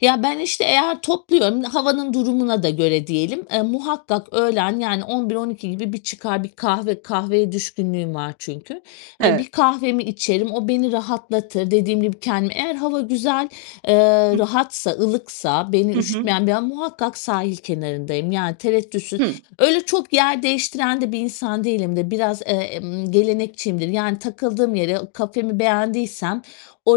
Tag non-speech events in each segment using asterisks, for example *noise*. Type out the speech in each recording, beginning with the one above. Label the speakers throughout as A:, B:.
A: Ya, ben, işte, eğer topluyorum, havanın durumuna da göre diyelim, eee, muhakkak öğlen, yani, 11-12 gibi bir çıkar bir kahve kahveye düşkünlüğüm var çünkü. Eee,
B: E
A: bir kahvemi içerim, o beni rahatlatır. Dediğim gibi kendimi Eğer hava güzel, eee,
B: Hı.
A: rahatsa, ılıksa beni
B: Hı hı.
A: üşütmeyen bir a muhakkak sahil kenarındayım. Yani tereddütsüz.
B: Hıı.
A: Öyle çok yer değiştiren de bir insan değilimdir. Biraz, eee, emm, gelenekçiyimdir. Yani takıldığım yere, kafemi beğendiysem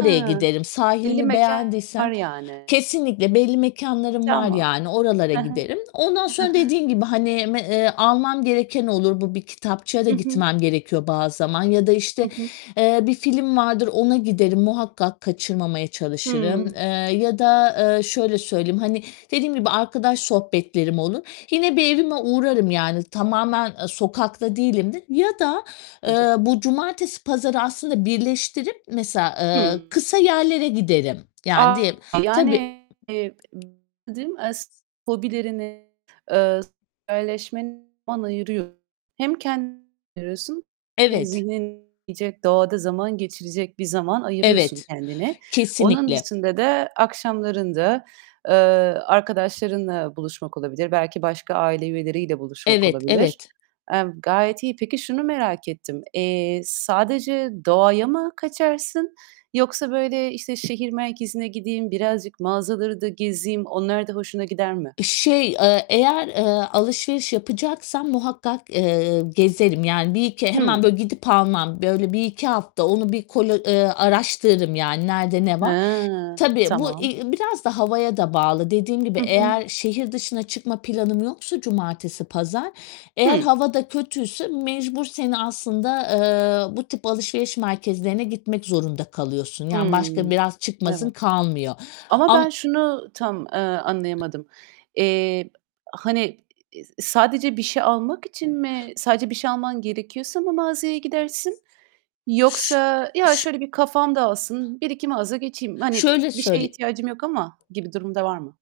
B: He.
A: giderim.
B: Belli
A: Sahilimi
B: mekânlar
A: beğendiysem
B: yani.
A: Kesinlikle. Belli mekânlarım var
B: Tamam.
A: yani, oralara
B: Hı hı.
A: giderim. Ondan
B: Hı
A: sonra
B: hı.
A: dediğin gibi, hani, me eee, almam gereken olur. Bu bir kitapçıya da
B: Hı hı.
A: gitmem gerekiyor bazı zaman. Ya da,
B: Hı
A: işte,
B: hı.
A: eee, bir film vardır, ona giderim. Muhakkak kaçırmamaya çalışırım. Eee,
B: Hımm.
A: ya da, eee, şöyle söyleyeyim: Hani dediğim gibi arkadaş sohbetlerim olur, yine bir evime uğrarım yani tamamen, eee, sokakta değilimdir. Ya da, eee,
B: *unintelligible*
A: bu cumartesi pazarı aslında birleştirip mesela, ııı,
B: Hımm.
A: kısa yerlere giderim. Yani
B: A!
A: diyelim Tabii.
B: Yani, eee, *unintelligible* as hobilerine, eee, sosyalleşmene zaman ayırıyorsun. Hem kendine *unintelligible* ayırıyorsun hem
A: Evet.
B: zihnin *unintelligible* doğada zaman geçirecek bir zaman ayırıyorsun
A: Evet,
B: kendine. Onun
A: kesinlikle.
B: dışında da akşamlarında, eee, arkadaşlarınla buluşmak olabilir, belki başka aile üyeleriyle buluşmak
A: Evet,
B: olabilir.
A: evet.
B: Emm, gayet iyi. Peki, şunu merak ettim: Eee, sadece doğaya mı kaçarsın yoksa, böyle, işte, "Şehir merkezine gideyim, birazcık mağazaları da gezeyim." onlar da hoşuna gider mi?
A: Iıı, şey, eee, eğer, eee, alışveriş yapacaksam muhakkak, eee, gezerim. Yani bir iki Hemen,
B: Hıı.
A: böyle, gidip almam. Böyle 1-2 hafta onu bir kolo eee, araştırırım yani, nerede ne var?
B: He!
A: Tabii, bu, i
B: Tamam.
A: i biraz da havaya da bağlı. Dediğim gibi
B: Hı hı.
A: eğer şehir dışına çıkma planım yoksa cumartesi pazar, eğer
B: Hı.
A: hava da kötüyse mecbur seni aslında, eee, bu tip alışveriş merkezlerine gitmek zorunda kalıyorsun. Yani
B: Hıı,
A: başka biraz çıkmazın
B: evet.
A: kalmıyor.
B: Ama
A: Am
B: ben şunu tam, eee, anlayamadım. Eee, hani, i i sadece bir şey almak için mi sadece bir şey alman gerekiyorsa mı mağazaya gidersin
A: Ş
B: yoksa,
A: ş
B: "Ya, şöyle bir kafam dağılsın, 1-2 mağaza geçeyim. Hani, e
A: Şöyle
B: bir şeye
A: söyle
B: ihtiyacım yok ama." gibi durum da var mı?